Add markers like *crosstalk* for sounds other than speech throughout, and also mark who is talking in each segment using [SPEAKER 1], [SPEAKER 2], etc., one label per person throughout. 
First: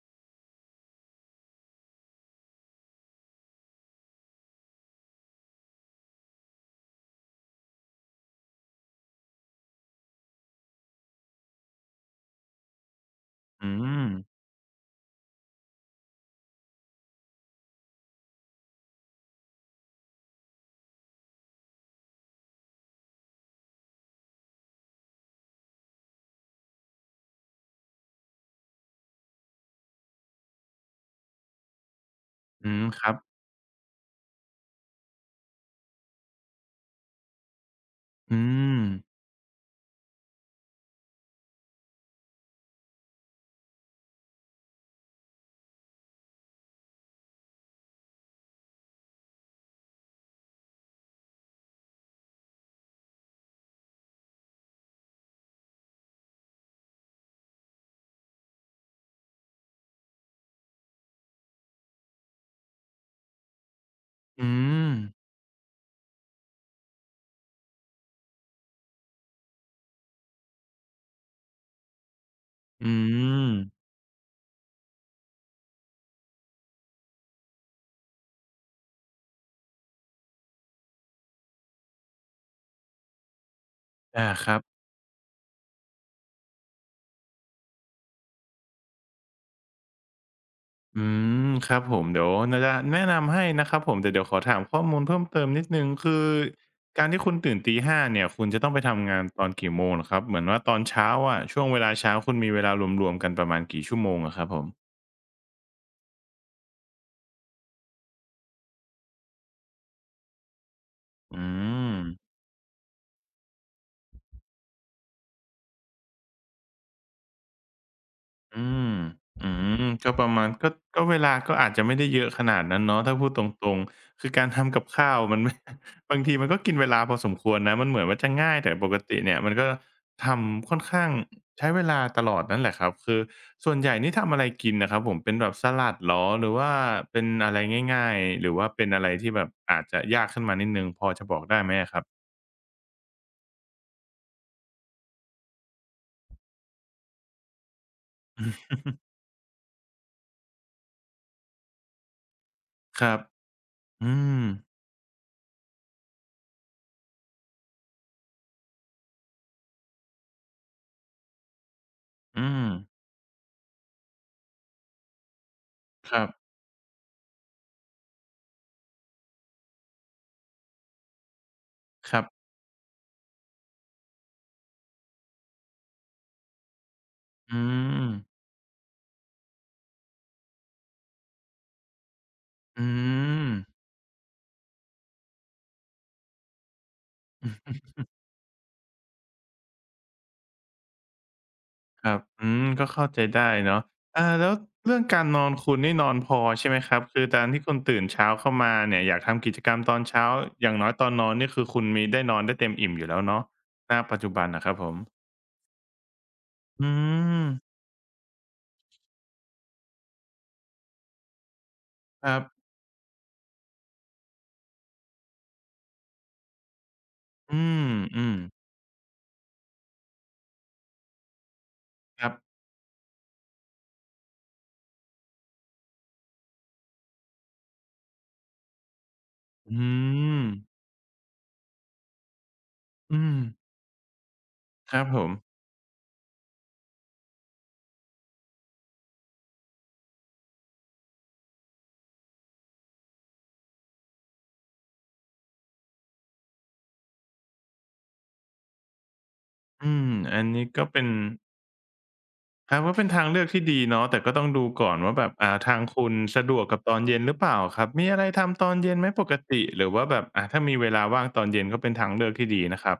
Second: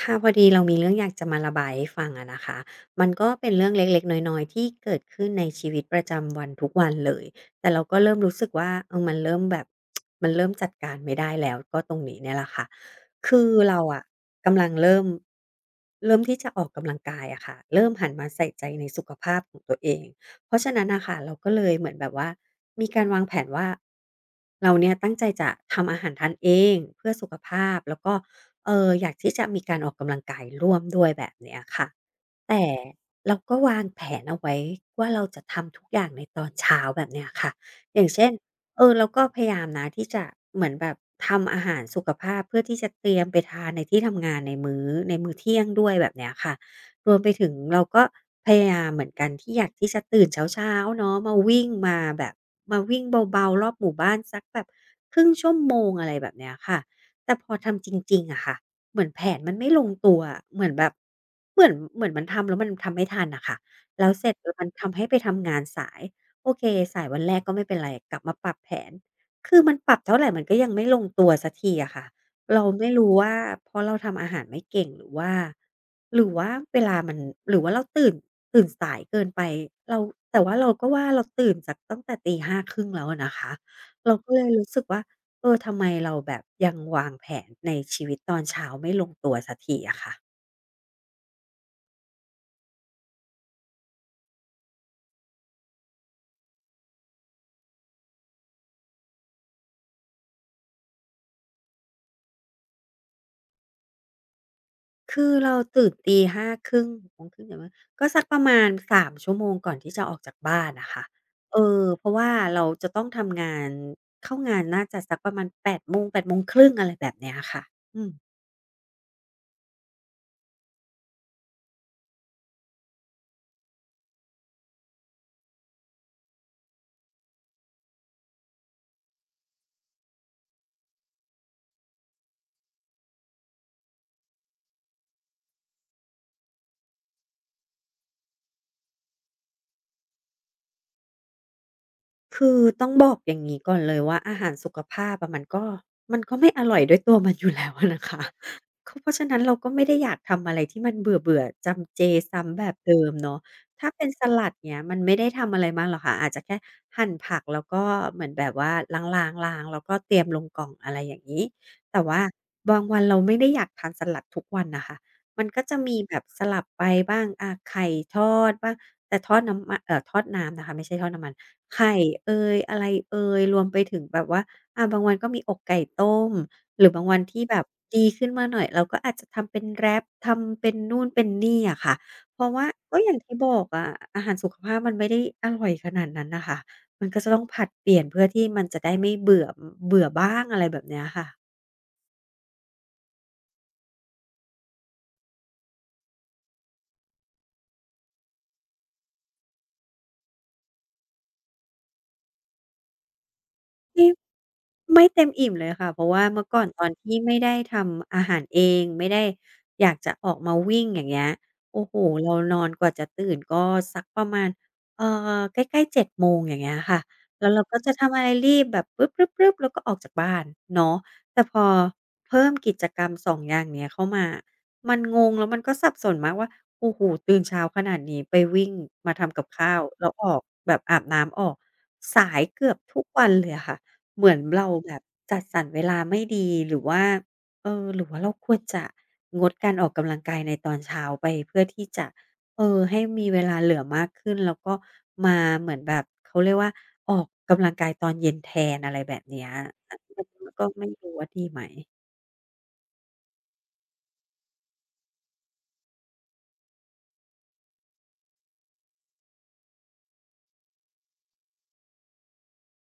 [SPEAKER 1] ค่ะพอดีเรามีเรื่องอยากจะมาระบายให้ฟังอะนะคะมันก็เป็นเรื่องเล็กๆน้อยๆที่เกิดขึ้นในชีวิตประจำวันทุกวันเลยแต่เราก็เริ่มรู้สึกว่าอมันเริ่มแบบ *tsk* มันเริ่มจัดการไม่ได้แล้วก็ตรงนี้เนี่ยแหละค่ะคือ
[SPEAKER 2] อื
[SPEAKER 1] เราอะ
[SPEAKER 2] ม
[SPEAKER 1] กำลังเริ่มที่จะออกกำลังกายอะค่ะเริ่มหันมาใส่ใจในสุขภาพของตัวเองเพราะฉะนั้นนะค่ะเราก็เลยเหมือนแบบว่ามีการวางแผนว่าเราเนี่ยตั้งใจจะทำอาหารทานเองเพื่อสุขภาพแล้วก็ อยากที่จะมีการออกกำลังกายร่วมด้วยแบบเนี้ยค่ะแต่
[SPEAKER 2] อืมครับ
[SPEAKER 1] เราก็วางแผนเอาไว้ว่าเราจะทำทุกอย่างในตอนเช้าแบบเนี้ยค่ะอย่างเช่น
[SPEAKER 2] อืม
[SPEAKER 1] เราก็พยายามนะที่จะเหมือนแบบทำอาหารสุขภาพเพื่อที่จะเตรียมไปทานในที่ทำงานในมื้อเที่ยงด้วยแบบเนี้ยค่ะรวมไปถึงเราก็พยายามเหมือนกันที่อยากที่จะตื่นเช้าๆเนาะมาวิ่งมาแบบมาวิ่งเบาๆรอบหมู่บ้านสักแบบครึ่ง ชม.อะไรแบบเนี้ยค่ะแต่พอทำจริงๆอะค่ะ เหมือนแผนมันไม่ลงตัวอะเหมือนแบบเหมือนมันทำแล้วมันทำไม่ทันน่ะค่ะแล้วเสร็จ
[SPEAKER 2] อื
[SPEAKER 1] แล้วมัน
[SPEAKER 2] ม
[SPEAKER 1] ทำให้ไปทำงานสายโอเคสายวันแรกก็ไม่เป็นไรกลับมาปรับแผนคือมันปรับเท่าไรมันก็ยังไม่ลงตัวสักทีอะค่ะเราไม่
[SPEAKER 2] อื
[SPEAKER 1] รู้ว่า
[SPEAKER 2] ม
[SPEAKER 1] เพราะเราทำอาหารไม่เก่งหรือว่าหรือว่าเวลามันหรือว่าเราตื่นสายเกินไปเราแต่ว่าเราก็ว่าเราตื่นจากตั้งแต่ตี 5 ครึ่งแล้วอะนะคะ เรา
[SPEAKER 2] อา
[SPEAKER 1] ก็เล
[SPEAKER 2] ค
[SPEAKER 1] ย
[SPEAKER 2] รับ
[SPEAKER 1] รู้สึกว่าทำไมเราแบบยังวางแผนในชีวิตตอนเช้าไม่ลงตัวสักทีอะค่ะ
[SPEAKER 2] อืมครับผมเดี๋ยวน่าจะแนะนำให้นะครับผมแต่เดี๋ยวขอถามข้อมูลเพิ่มเติมนิดหนึ่งคือการที่คุณตื่นตี 5เนี่ยคุณจะต้องไปทำงานตอนกี่โมงเหรอครับเหมือนว่าตอนเช้าอะช่วงเวลาเช้าคุณมีเวลารวมๆกันประมาณกี่ชั่วโมงอะครับผม
[SPEAKER 1] คือเราตื่นตี5:30 6:30อย่างเงียก็สักประมาณ3ชั่วโมงก่อนที่จะออกจากบ้านอะค่ะ
[SPEAKER 2] อืม
[SPEAKER 1] เพราะว่าเราจะต้องทำงานเข้างานน่าจะสักประมาณ8โมง8โมงครึ่งอะไรแบบเนี้ยค่ะอืม
[SPEAKER 2] อืม อืม ก็ประมาณก็เวลาก็อาจจะไม่ได้เยอะขนาดนั้นเนาะถ้าพูดตรงๆคือการทำกับข้าวมันไม่ *laughs* บางทีมันก็กินเวลาพอสมควรนะมันเหมือนว่าจะง่ายแต่ปกติเนี่ยมันก็ทำค่อนข้างใช้เวลาตลอดนั่นแหละครับคือส่วนใหญ่นี่ทำอะไรกินน่ะครับผมเป็นแบบสลัดเหรอหรือว่าเป็นอะไรง่ายๆหรือว่าเป็นอะไรที่แบบอาจจะยากขึ้นมานิดหนึ่งพอจะบอกได้ไหมอะครับ
[SPEAKER 1] คือต้องบอกอย่างนี้ก่อนเลยว่าอาหารสุขภาพอะมันก็ไม่อร่อยด้วยตัวมันอยู่แล้วอะนะคะ
[SPEAKER 2] อืม
[SPEAKER 1] *laughs*
[SPEAKER 2] *laughs*
[SPEAKER 1] ก็เพราะฉะนั้นเราก็ไม่ได้อยากทำอะไรที่มันเบื่อๆจำเจซ้ำแบบเดิ
[SPEAKER 2] ค
[SPEAKER 1] ม
[SPEAKER 2] รับ
[SPEAKER 1] เนาะถ้าเป็น
[SPEAKER 2] อื
[SPEAKER 1] ส
[SPEAKER 2] ม
[SPEAKER 1] ลัดเงี้ยมันไม่ได้ทำอะไรมากหรอกค่ะอาจจะแค่หั่นผักแล้วก็เหมือนแบบว่าล้างๆล้างแล้วก็เตรียมลงกล่องอะไรอย่างงี้แต่ว่า
[SPEAKER 2] อืม
[SPEAKER 1] บางวันเราไม่ได้อยากทานสลัดทุกวันน่ะค่ะมันก็จะมี
[SPEAKER 2] ค
[SPEAKER 1] แบบ
[SPEAKER 2] รับ
[SPEAKER 1] สลับไปบ้างอาไข่ทอดบ้างแต่ทอดน้ำนะคะไม่ใช่ทอดน้ำมัน ไข่
[SPEAKER 2] ครับ
[SPEAKER 1] เอยอะไรเอยรวมไปถึงแบบว่าอาบางวันก็มีอกไก่ต้มหรือบางวันที่แบ
[SPEAKER 2] อื
[SPEAKER 1] บดี
[SPEAKER 2] ม
[SPEAKER 1] ขึ้นมาหน่อยเราก็อาจจะทำเป็นแรปทำเป็นนู่นเป็นนี่อะค่ะเพราะว่า
[SPEAKER 2] อื
[SPEAKER 1] ก็อย่างที่บ
[SPEAKER 2] ม
[SPEAKER 1] อกอะอาหารสุขภาพมันไม่ได้อร่อยขนาดนั้นน่ะค่ะมันก็จะต้องผลัดเปลี่ยนเพื่อที่มันจะได้ไม่เบื่อเบื่อบ้างอะไรแบบเนี้ยค่ะ
[SPEAKER 2] ครับอืมก็เข้าใจได้เนาะแล้วเรื่องการนอนคุณนี่นอนพอใช่ไหมครับคือการที่คุณตื่นเช้าเข้ามาเนี่ยอยากทำกิจกรรมตอนเช้าอย่างน้อยตอนนอนนี่คือคุณมีได้นอนได้เต็มอิ่มอยู่แล้วเนาะณ
[SPEAKER 1] จริง
[SPEAKER 2] ปัจจุบันอะครับผม
[SPEAKER 1] ไม่เต็มอิ่มเลยค่ะเพราะว่าเมื่อก่อนตอ
[SPEAKER 2] อื
[SPEAKER 1] นที่ไม่
[SPEAKER 2] ม
[SPEAKER 1] ได้ทำอาหารเองไม่ได้อยากจะออกมาวิ่งอย่างเงี้ยโอ้โฮ
[SPEAKER 2] ค
[SPEAKER 1] เรา
[SPEAKER 2] รั
[SPEAKER 1] นอ
[SPEAKER 2] บ
[SPEAKER 1] นกว่าจะตื่นก็สักประมาณเอ่อใกล้ๆ7 โมงอย่างเงี้ยค่ะแล้ว
[SPEAKER 2] อื
[SPEAKER 1] เราก็
[SPEAKER 2] ม
[SPEAKER 1] จะทำอะ
[SPEAKER 2] อื
[SPEAKER 1] ไร
[SPEAKER 2] ม
[SPEAKER 1] รีบแบบปึ๊บๆๆแล้วก็ออกจากบ้านเนาะแต่พอ
[SPEAKER 2] ครับ
[SPEAKER 1] เพิ่มกิจกรรม2องอย่างเนี้ยเข้ามามันงงแล้วมันก็สับสนมากว่าโอ้โฮตื่นเช้าขนาดนี้ไปวิ่งมาทำกับข้า
[SPEAKER 2] อื
[SPEAKER 1] วแล้วออก
[SPEAKER 2] ม
[SPEAKER 1] แบบอาบน้ำออกสายเกือบทุก
[SPEAKER 2] อื
[SPEAKER 1] วัน
[SPEAKER 2] ม
[SPEAKER 1] เลยอะค่ะ เหมือนเราแบ
[SPEAKER 2] ค
[SPEAKER 1] บ
[SPEAKER 2] รับผม
[SPEAKER 1] จัดสรรเวลาไม่ดีหรือว่าหรือว่าเราควรจะงดการออกกำลังกายในตอนเช้าไปเพื่อที่จะให้มีเวลาเหลือมากขึ้นแล้วก็มาเหมือนแบบเขาเรียกว่าออกกำลังกายตอนเย็นแทนอะไรแบบเนี้ย
[SPEAKER 2] อื
[SPEAKER 1] อัน
[SPEAKER 2] ม
[SPEAKER 1] นี้
[SPEAKER 2] อัน
[SPEAKER 1] ก็
[SPEAKER 2] นี้ก็
[SPEAKER 1] ไม่
[SPEAKER 2] เป็น
[SPEAKER 1] รู้ว่าดีไหม
[SPEAKER 2] ครับก็เป็นทางเลือกที่ดีเนาะแต่ก็ต้องดูก่อนว่าแบบทางคุณสะดวกกับตอนเย็นหรือเปล่าครับมีอะไรทำตอนเย็นไหมปกติหรือว่าแบบถ้ามีเวลาว่างตอนเย็นก็เป็นทางเลือกที่ดีนะครับ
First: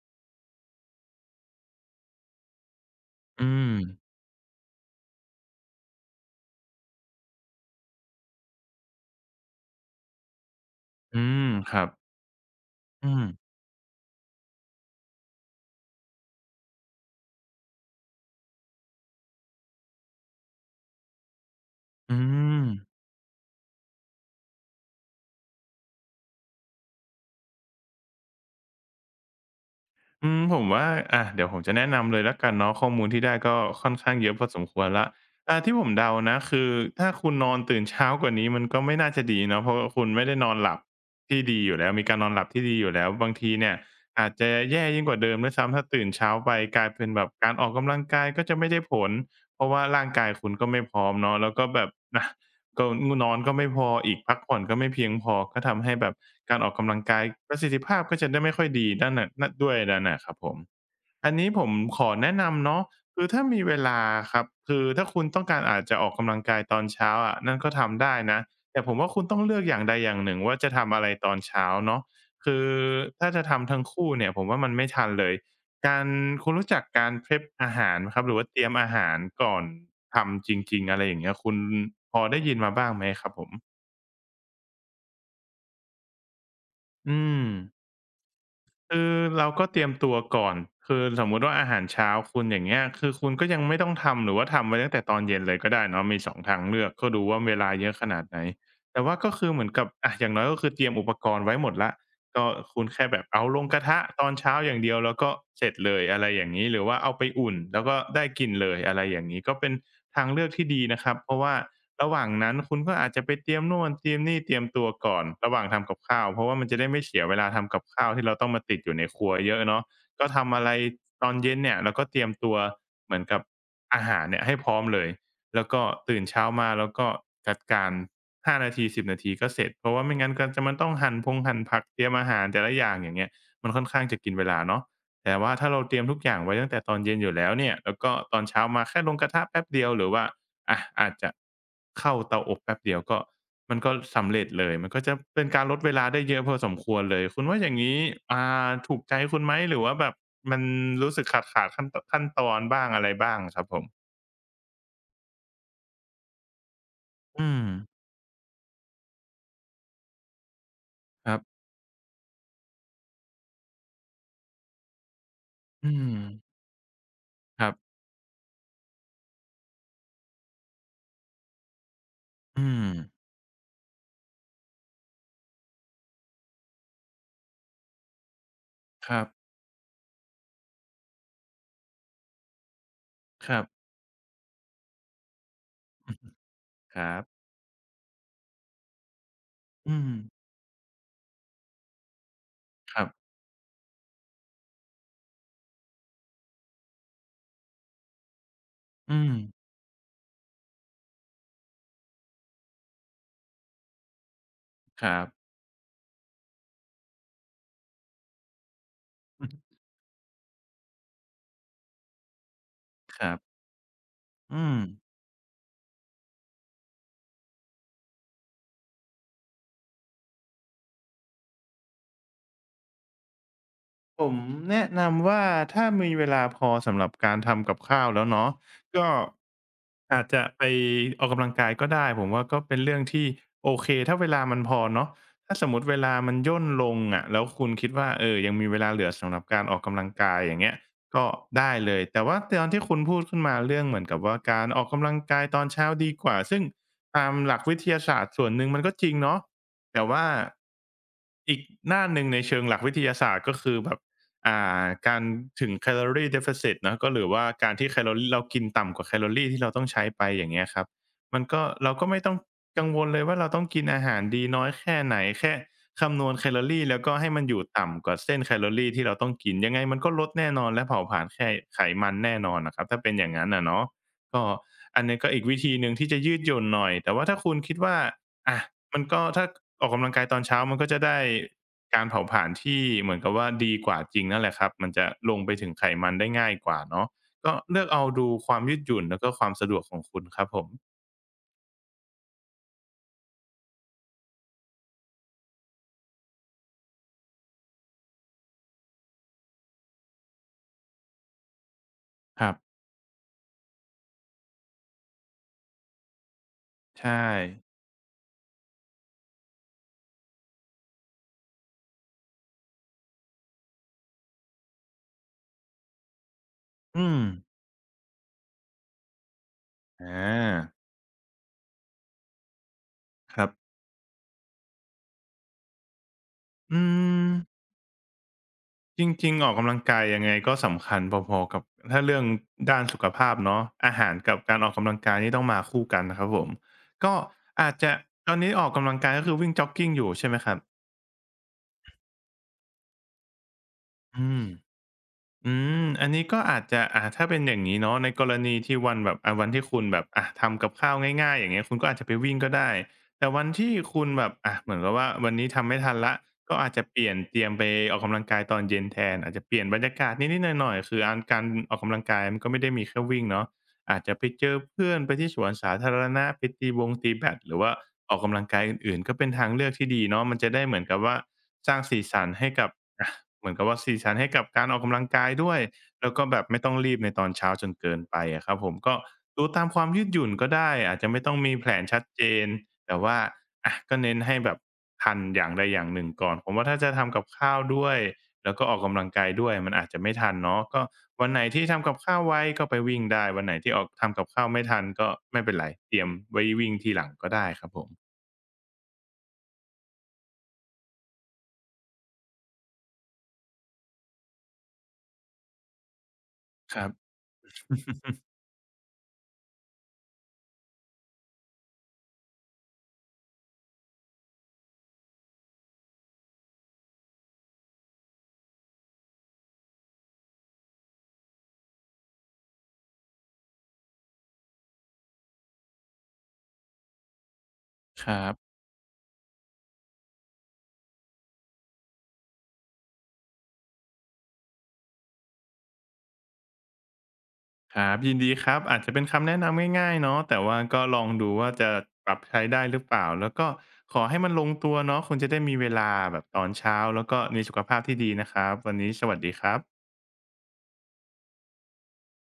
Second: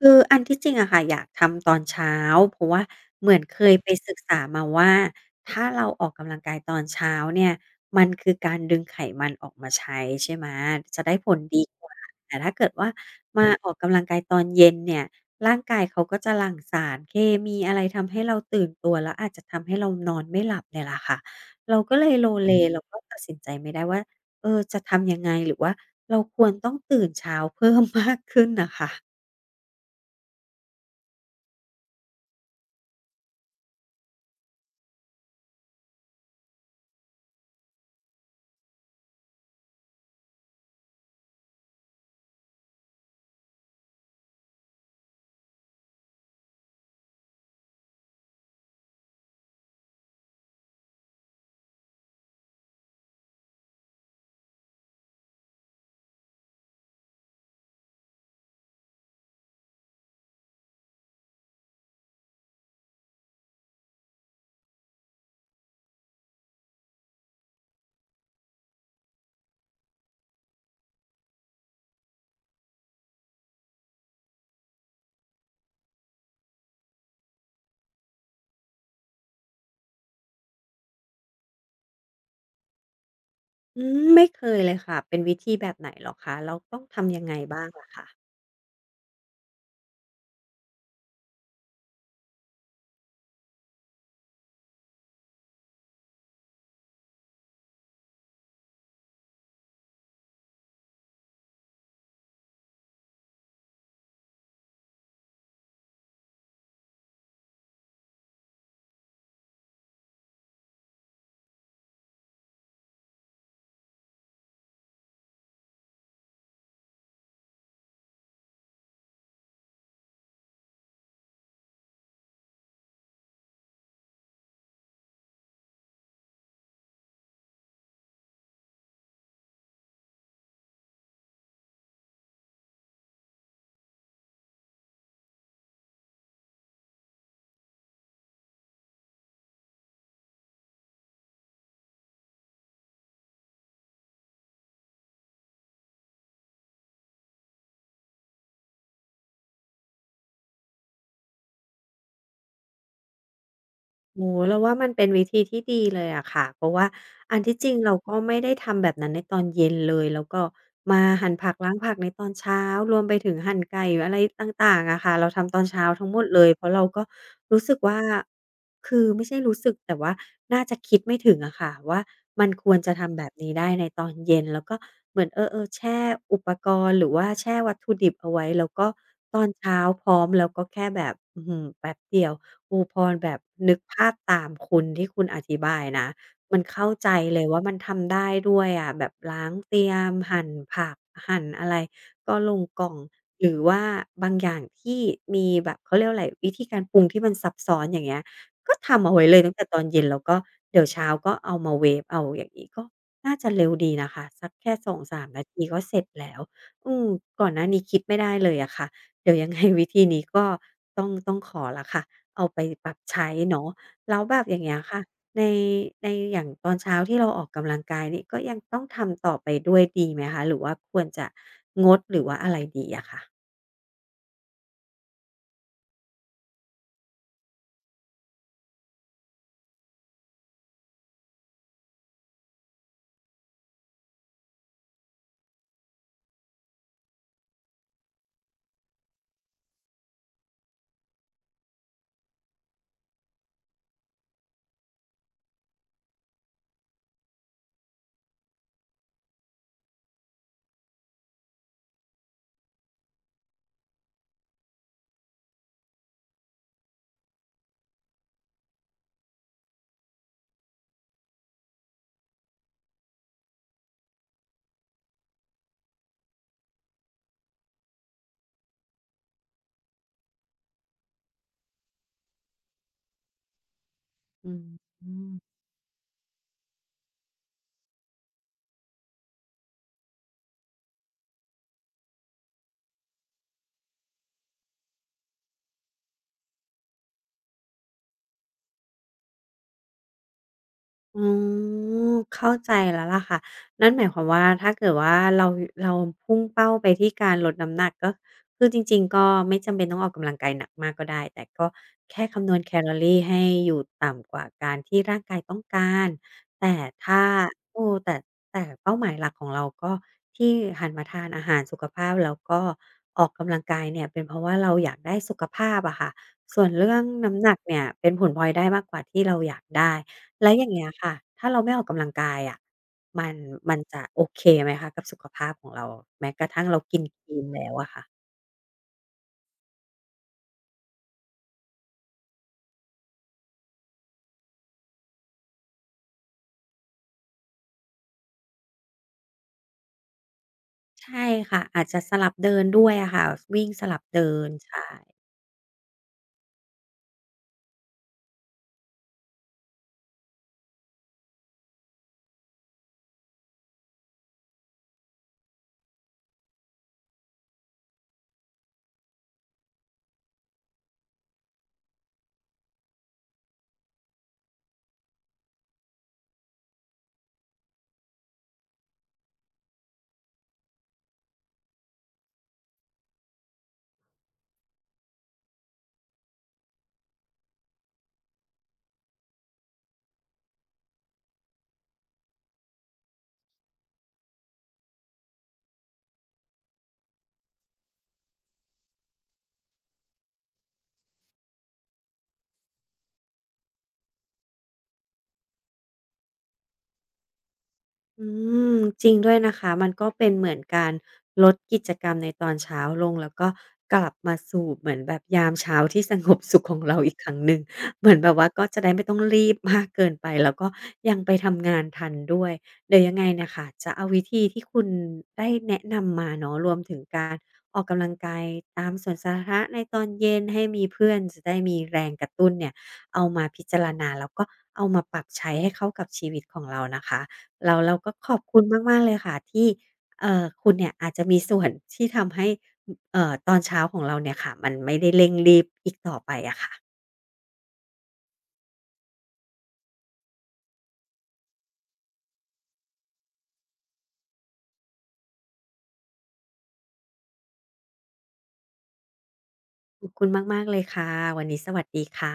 [SPEAKER 1] คืออันที่จริงอะค่ะอยากทำตอนเช้าเพราะว่าเหมือน
[SPEAKER 2] อื
[SPEAKER 1] เค
[SPEAKER 2] ม
[SPEAKER 1] ยไปศึกษามาว่าถ้าเราออกกำลังกายตอนเช้าเนี่ยมันคือการดึงไขมันออกมาใช้ใช่ไหมจะได้
[SPEAKER 2] อื
[SPEAKER 1] ผล
[SPEAKER 2] ม
[SPEAKER 1] ดี
[SPEAKER 2] ค
[SPEAKER 1] ก
[SPEAKER 2] รับ
[SPEAKER 1] ว่าแต่ถ้าเกิดว่า
[SPEAKER 2] อืม
[SPEAKER 1] มาออกกำลังกายตอนเย็นเนี่ยร่างกายเขาก็จะหลั่งสารเคมีอะไรทำให้เราตื่นตัวแล้วอาจจะทำให้เรานอนไม่หลับเนี่ยล่ะค่ะเราก็เลย
[SPEAKER 2] อื
[SPEAKER 1] โลเล
[SPEAKER 2] ม
[SPEAKER 1] เราก็ตัดสินใจไม่ได้ว่าจะทำยังไงหรือว่าเราควรต้องตื่นเช้าเพิ่มมากขึ้นน่ะค่ะ
[SPEAKER 2] อืมผมว่าเดี๋ยวผมจะแนะนำเลยแล้วกันเนาะข้อมูลที่ได้ก็ค่อนข้างเยอะพอสมควรละที่ผมเดานะคือถ้าคุณนอนตื่นเช้ากว่านี้มันก็ไม่น่าจะดีเนาะเพราะว่าคุณไม่ได้นอนหลับที่ดีอยู่แล้วมีการนอนหลับที่ดีอยู่แล้วบางทีเนี่ยอาจจะแย่ยิ่งกว่าเดิมด้วยซ้ำถ้าตื่นเช้าไปกลายเป็นแบบการออกกำลังกายก็จะไม่ได้ผลเพราะว่าร่างกายคุณก็ไม่พร้อมเนาะแล้วก็แบบนะ ก็งนอนก็ไม่พออีกพักผ่อนก็ไม่เพียงพอก็ทำให้แบบการออกกำลังกายประสิทธิภาพก็จะได้ไม่ค่อยดีด้านน่ะันด้วยนั่นน่ะครับผมอันนี้ผมขอแนะนำเนาะคือถ้ามีเวลาครับคือถ้าคุณต้องการอาจจะออกกำลังกายตอนเช้าอะนั่นก็ทำได้นะแต่ผมว่าคุณต้องเลือกอย่างใดอย่างหนึ่งว่าจะทำอะไรตอนเช้าเนาะคือถ้าจะทำทั้งคู่เนี่ยผมว่ามันไม่ทันเลย การคุณรู้จักการ prep อาหารไหมครับหรือว่าเตรียมอาหารก่อนทำจริงๆอะไรอย่างเงี้ยคุณพอได้ยินมาบ้างไหมครับผม
[SPEAKER 1] อืมไม่เคยเลยค่ะ เป็นวิธีแบบไหนเหรอคะแล้วต้องทำ
[SPEAKER 2] อื
[SPEAKER 1] ยังไง
[SPEAKER 2] ม
[SPEAKER 1] บ้างล่ะคะ
[SPEAKER 2] คือเราก็เตรียมตัวก่อนคือสมมุติว่าอาหารเช้าคุณอย่างเงี้ยคือคุณก็ยังไม่ต้องทำหรือว่าทำไว้ตั้งแต่ตอนเย็นเลยก็ได้เนาะมีสองทางเลือกก็ดูว่าเวลาเยอะขนาดไหนแต่ว่าก็คือเหมือนกับอะอย่างน้อยก็คือเตรียมอุปกรณ์ไว้หมดแล้วก็คุณแค่แบบเอาลงกระทะตอนเช้าอย่างเดียวแล้วก็เสร็จเลยอะไรอย่างงี้หรือว่าเอาไปอุ่นแล้วก็ได้กินเลยอะไรอย่างงี้ก็เป็นทางเลือกที่ดีนะครับเพราะว่า ระหว่างนั้นคุณก็อาจจะไปเตรียมโน่นเตรียมนี่เตรียมตัวก่อนระหว่างทำกับข้าวเพราะว่ามันจะได้ไม่เสียเวลาทำกับข้าวที่เราต้องมาติดอยู่ในครัวเยอะเนาะก็ทำอะไรตอนเย็นเนี่ยเราก็เตรียมตัวเหมือนกับอาหารเนี่ยให้พร้อมเลยแล้วก็ตื่นเช้ามาแล้วก็จัดการ5 นาที 10 นาทีก็เสร็จเพราะว่าไม่งั้นก็จะมันต้องหั่นพงหั่นผักเตรียมอาหารแต่ละอย่างอย่างเงี้ยมันค่อนข้างจะกินเวลาเนาะแต่ว่าถ้าเราเตรียมทุกอย่างไว้ตั้งแต่ตอนเย็นอยู่แล้วเนี่ยแล้วก็ตอนเช้ามาแค่ลงกระทะแป๊บเดียวหรือว่า อะอาจจะเข้าเตาอบแป๊บเดียวก็มันก็สำเร็จเลยมันก็จะเป็นการลดเวลาได้เยอะพอสมควรเลยคุณว่าอย่างนี้อ่าถูกใจคุณไหมหรือว่าแบบมันรู้สึกขาดขั้นตอนบ้างอะไรบ้างครับผม
[SPEAKER 1] โอ้โฮเราว่ามันเป็นวิธีที่ดีเลยอะค่ะเพราะว่าอัน
[SPEAKER 2] อื
[SPEAKER 1] ที่
[SPEAKER 2] ม
[SPEAKER 1] จริงเราก็ไม่ได้ทำแบบนั้นในตอนเย็นเลยแล้วก็มา
[SPEAKER 2] ค
[SPEAKER 1] หั่น
[SPEAKER 2] รั
[SPEAKER 1] ผัก
[SPEAKER 2] บ
[SPEAKER 1] ล้างผักในตอนเช้ารวมไปถึงหั่นไก่อะไรต่างๆอะค่ะเราทำตอนเช้า
[SPEAKER 2] อื
[SPEAKER 1] ทั้ง
[SPEAKER 2] ม
[SPEAKER 1] หมดเลยเพราะเราก็
[SPEAKER 2] ค
[SPEAKER 1] รู้
[SPEAKER 2] รั
[SPEAKER 1] สึ
[SPEAKER 2] บ
[SPEAKER 1] กว่าคือไม่ใช่รู้สึกแต่ว่าน่าจะคิดไม่ถึงอะค่ะว่ามันค
[SPEAKER 2] อื
[SPEAKER 1] วร
[SPEAKER 2] ม
[SPEAKER 1] จะทำแบบนี้ได้ในตอนเย็นแล้วก็เหมือนเออๆแช่อุปกรณ์หรือว่าแช่วัตถุดิบเอาไว้แล้วก็
[SPEAKER 2] ครับ
[SPEAKER 1] ตอนเช้าพร้อมแล้วก็แค่แบบอื้อฮือแป๊บเดียว โอ้พอแบบ
[SPEAKER 2] ครั
[SPEAKER 1] นึก
[SPEAKER 2] บ
[SPEAKER 1] ภาพตามคุณที่คุณอธิบายนะมันเข้า
[SPEAKER 2] ค
[SPEAKER 1] ใจ
[SPEAKER 2] รั
[SPEAKER 1] เล
[SPEAKER 2] บ
[SPEAKER 1] ยว่ามันทำได้ด้วยอะแบบล้างเตรีย
[SPEAKER 2] อืม
[SPEAKER 1] มหั่นผักหั่นอะไรก็ลงกล่อ
[SPEAKER 2] ค
[SPEAKER 1] ง
[SPEAKER 2] รับ
[SPEAKER 1] หรือว่าบางอย่างที่มีแบบเขาเรียกว่าอะไรวิธีการปรุงที่มันซับซ้อนอย่างเงี้ยก็ทำเอา
[SPEAKER 2] อื
[SPEAKER 1] ไว้
[SPEAKER 2] ม
[SPEAKER 1] เลยตั้งแต่ตอนเย็นแล้วก็เดี๋ยวเช้าก็เอามาเวฟเอาอย่างงี้ก็น่าจะเร็วดีนะคะสักแค่สอง
[SPEAKER 2] ครั
[SPEAKER 1] สา
[SPEAKER 2] บ
[SPEAKER 1] มนาทีก็เสร็จแล้วอืมก่อนหน้านี้คิดไม่ได้เลยอะค่ะเดี๋ยว
[SPEAKER 2] อื
[SPEAKER 1] ยังไง
[SPEAKER 2] อ
[SPEAKER 1] *laughs* วิธีนี้ก็ต้องขอแล้วค่ะ เอาไปปรับ
[SPEAKER 2] ค
[SPEAKER 1] ใช้
[SPEAKER 2] รับ
[SPEAKER 1] เนาะแล้วแบบอย่า
[SPEAKER 2] อื
[SPEAKER 1] งเงี้
[SPEAKER 2] ม
[SPEAKER 1] ยค่ะในในอย่างตอนเช้าที่เราออกกำลังกายนี่ก็ยังต้องทำต่อไปด้วยดีไหมคะหรือว่าควรจะงดหรือว่าอะไรดีอะค่ะ
[SPEAKER 2] ผมแนะนำว่าถ้ามีเวลาพอสำหรับการทำกับข้าวแล้วเนาะก็อาจจะไปออกกำลังกายก็ได้ผมว่าก็เป็นเรื่องที่โอเคถ้าเวลามันพอเนาะถ้าสมมติเวลามันย่นลงอะแล้วคุณคิดว่าเออยังมีเวลาเหลือสำหรับการออกกำลังกายอย่างเงี้ยก็ได้เลยแต่ว่าตอนที่คุณพูดขึ้นมาเรื่องเหมือนกับว่าการออกกำลังกายตอนเช้าดีกว่าซึ่งตามหลักวิทยาศาสตร์ส่วนหนึ่งมันก็จริงเนาะแต่ว่าอีกหน้าหนึ่งในเชิงหลักวิทยาศาสตร์ก็คือแบบ การถึงแ a l o r i ่ deficit เดฟ i ซิตนอะก็หรือว่าการที่แคลอรีเรากินต่ำกว่าแคลอรีที่เราต้องใช้ไปอย่างเงี้ยครับมันก็เราก็ไม่ต้องกังวลเลยว่าเราต้องกินอาหารดีน้อยแค่ไหนแค่คำนวณแคลอรีแล้วก็ให้มันอยู่ต่ำกว่าเส้นแคลอรีที่เราต้องกินยังไงมันก็ลดแน่นอนและเผาผลาญไข่ไขมันแน่นอนนะครับถ้าเป็นอย่างนั้นนะเนาะก็
[SPEAKER 1] อืม
[SPEAKER 2] อันนี้ก็อีกวิธีหนึ่งที่จะยืดหยุ่นหน่อยแต่ว่าถ้าคุณคิดว่า อะมันก็ถ้าออกกำลังกายตอนเช้ามันก็จะได้การเผาผลาญที่เหมือนกับว่าดีกว่าจริงนั่นแหละครับมันจะลงไปถึงไขมันได้ง่ายกว่าเนาะก็เลือกเอาดูความยืดหยุ่นแล้วก็ความสะดวกของคุณครับผม
[SPEAKER 1] อ๋อเข้าใจแล้วล่ะค่ะนั่นหมายความว่าถ้าเกิดว่าเราพุ่งเป้าไปที่การลดน้ำหนักก็คือจริงๆก็ไม่จำเป็นต้องออกกำลังกายหนักมากก็ได้แต่ก็แค่
[SPEAKER 2] ค
[SPEAKER 1] คำน
[SPEAKER 2] รับ
[SPEAKER 1] วณแคลอรีให้อยู่ต่ำกว่าการที่ร่างกายต้องการแต่
[SPEAKER 2] ใช่
[SPEAKER 1] ถ้าเออแต่แต่เป้าหมายหลักของเราก็ที่หันมาทานอาหารสุขภาพแล้วก็ออกกำลังกายเนี่ยเป็นเพราะว่าเราอยากได้สุขภาพอะค่ะส่วนเรื่อง
[SPEAKER 2] อืม
[SPEAKER 1] น้ำหนักเนี่ยเป็นผลพลอยได้มากกว่าที่เราอยากได้
[SPEAKER 2] อ
[SPEAKER 1] แล้วอย่าง
[SPEAKER 2] า
[SPEAKER 1] เงี้ยค่ะ ถ้าเราไม่ออกกำลังกายอะมัน
[SPEAKER 2] ครับ
[SPEAKER 1] มันจะโอเคไหมคะกับสุขภาพของเราแม้กระทั่งเรา
[SPEAKER 2] อื
[SPEAKER 1] กินค
[SPEAKER 2] ม
[SPEAKER 1] ลี a แล้วอะค่ะ
[SPEAKER 2] จริงๆออกกำลังกายยังไงก็สำคัญพอๆกับถ้าเรื่องด้านสุขภาพเนาะอาหารกับการออกกำลังกายนี่ต้องมาคู่กันนะครับผมก็อาจจะตอนนี้ออกกำลังกายก็คือวิ่งจ็อกกิงอยู่ใช่ไหมครับ
[SPEAKER 1] ใช่ค่ะอาจจะสลับเดินด้วยอะค่ะวิ่งสลับ
[SPEAKER 2] อื
[SPEAKER 1] เดิ
[SPEAKER 2] ม
[SPEAKER 1] นใช่
[SPEAKER 2] อืมอันนี้ก็อาจจะถ้าเป็นอย่างนี้เนาะในกรณีที่วันแบบวันที่คุณแบบทำกับข้าวง่ายๆอย่างเงี้ยคุณก็อาจจะไปวิ่งก็ได้ แต่วันที่คุณแบบเหมือนกับว่าวันนี้ทำไม่ทันแล้วก็อาจจะเปลี่ยนเตรียมไปออกกำลังกายตอนเย็นแทนอาจจะเปลี่ยนบรรยากาศนิดๆหน่อยๆคืออันการออกกำลังกายมันก็ไม่ได้มีแค่วิ่งเนาะ อาจจะไปเจอเพื่อนไปที่สวนสาธารณะไปตีวงตีแบดหรือว่าออกกำลังกายอื่นๆก็เป็นทางเลือกที่ดีเนาะมันจะได้เหมือนกับว่าสร้างสีสันให้กับอะเหมือนกับว่าสีสันให้กับการออกกำลังกายด้วยแล้วก็แบบไม่ต้องรีบในตอนเช้าจนเกินไปอะครับผมก็ดูตามความยืดหยุ่นก็ได้อาจจะไม่ต้องมีแผนชัดเจนแต่ว่าก็เน้นให้แบบทันอย่างใดอย่างหนึ่งก่อนผมว่าถ้าจะทำกับข้าวด้วย แล้วก็ออกกำลังกายด้วยมันอาจจะไม่ทันเนาะก็วันไหนที่ทำกับข้าวไว้ก็ไปวิ่งได้วันไหนที่ออกทำกับข้าวไม่ทันก็ไม่เป็นไรเตรียมไว้วิ่งทีหลังก็ได้ครับผม
[SPEAKER 1] อืมจริงด้วยนะคะมันก็เป็นเหมือนการลดกิจกรรมในตอนเช้าลงแล้วก็กลับมาสู่เหมือนแบบยามเช้าที่สงบสุขข
[SPEAKER 2] ค
[SPEAKER 1] อง
[SPEAKER 2] รั
[SPEAKER 1] เรา
[SPEAKER 2] บ
[SPEAKER 1] อีกครั้งหนึ่งเหมือนแบบว่าก็จะได้ไม่ต้องรีบมากเกินไปแล้วก็ยังไปทำงานทันด้วยเดี๋ยวยังไงเน่ะค่ะจะเอาวิธีที่คุณได้แนะนำมาเนาะรวมถึงการออกกำลังกายตามสวนสาธารณะในตอนเย็นให้มีเพื่อนจะได้มีแรงกระตุ้นเนี่ยเอามาพิจารณาแล้วก็เอามาปรับใช้ให้เข้ากับชีวิตของเรานะคะ เรา
[SPEAKER 2] ค
[SPEAKER 1] ก็
[SPEAKER 2] รั
[SPEAKER 1] ข
[SPEAKER 2] บ
[SPEAKER 1] อบคุณมากๆเลยค่ะที่คุณเนี่ยอาจจะมีส่วนที่ทำให้อเอ่อตอนเช้าของเราเนี่ยค่ะมันไม่ได้เร่งรีบอีกต่อไปอะค่ะ
[SPEAKER 2] ครับยินดีครับอาจจะเป็นคำแนะนำง่ายๆเนาะแต่ว่าก็ลองดูว่าจะปรับใช้ได้หรือเปล่าแล้วก็ขอให้มันลงตัวเนาะคุณจะได้มีเวลาแบบตอนเช้าแล้วก็มีสุขภาพที่ดีนะครับวันนี้สวัสดีครับ
[SPEAKER 1] ขอบคุณมากๆเลยค่ะวันนี้สวัสดีค่ะ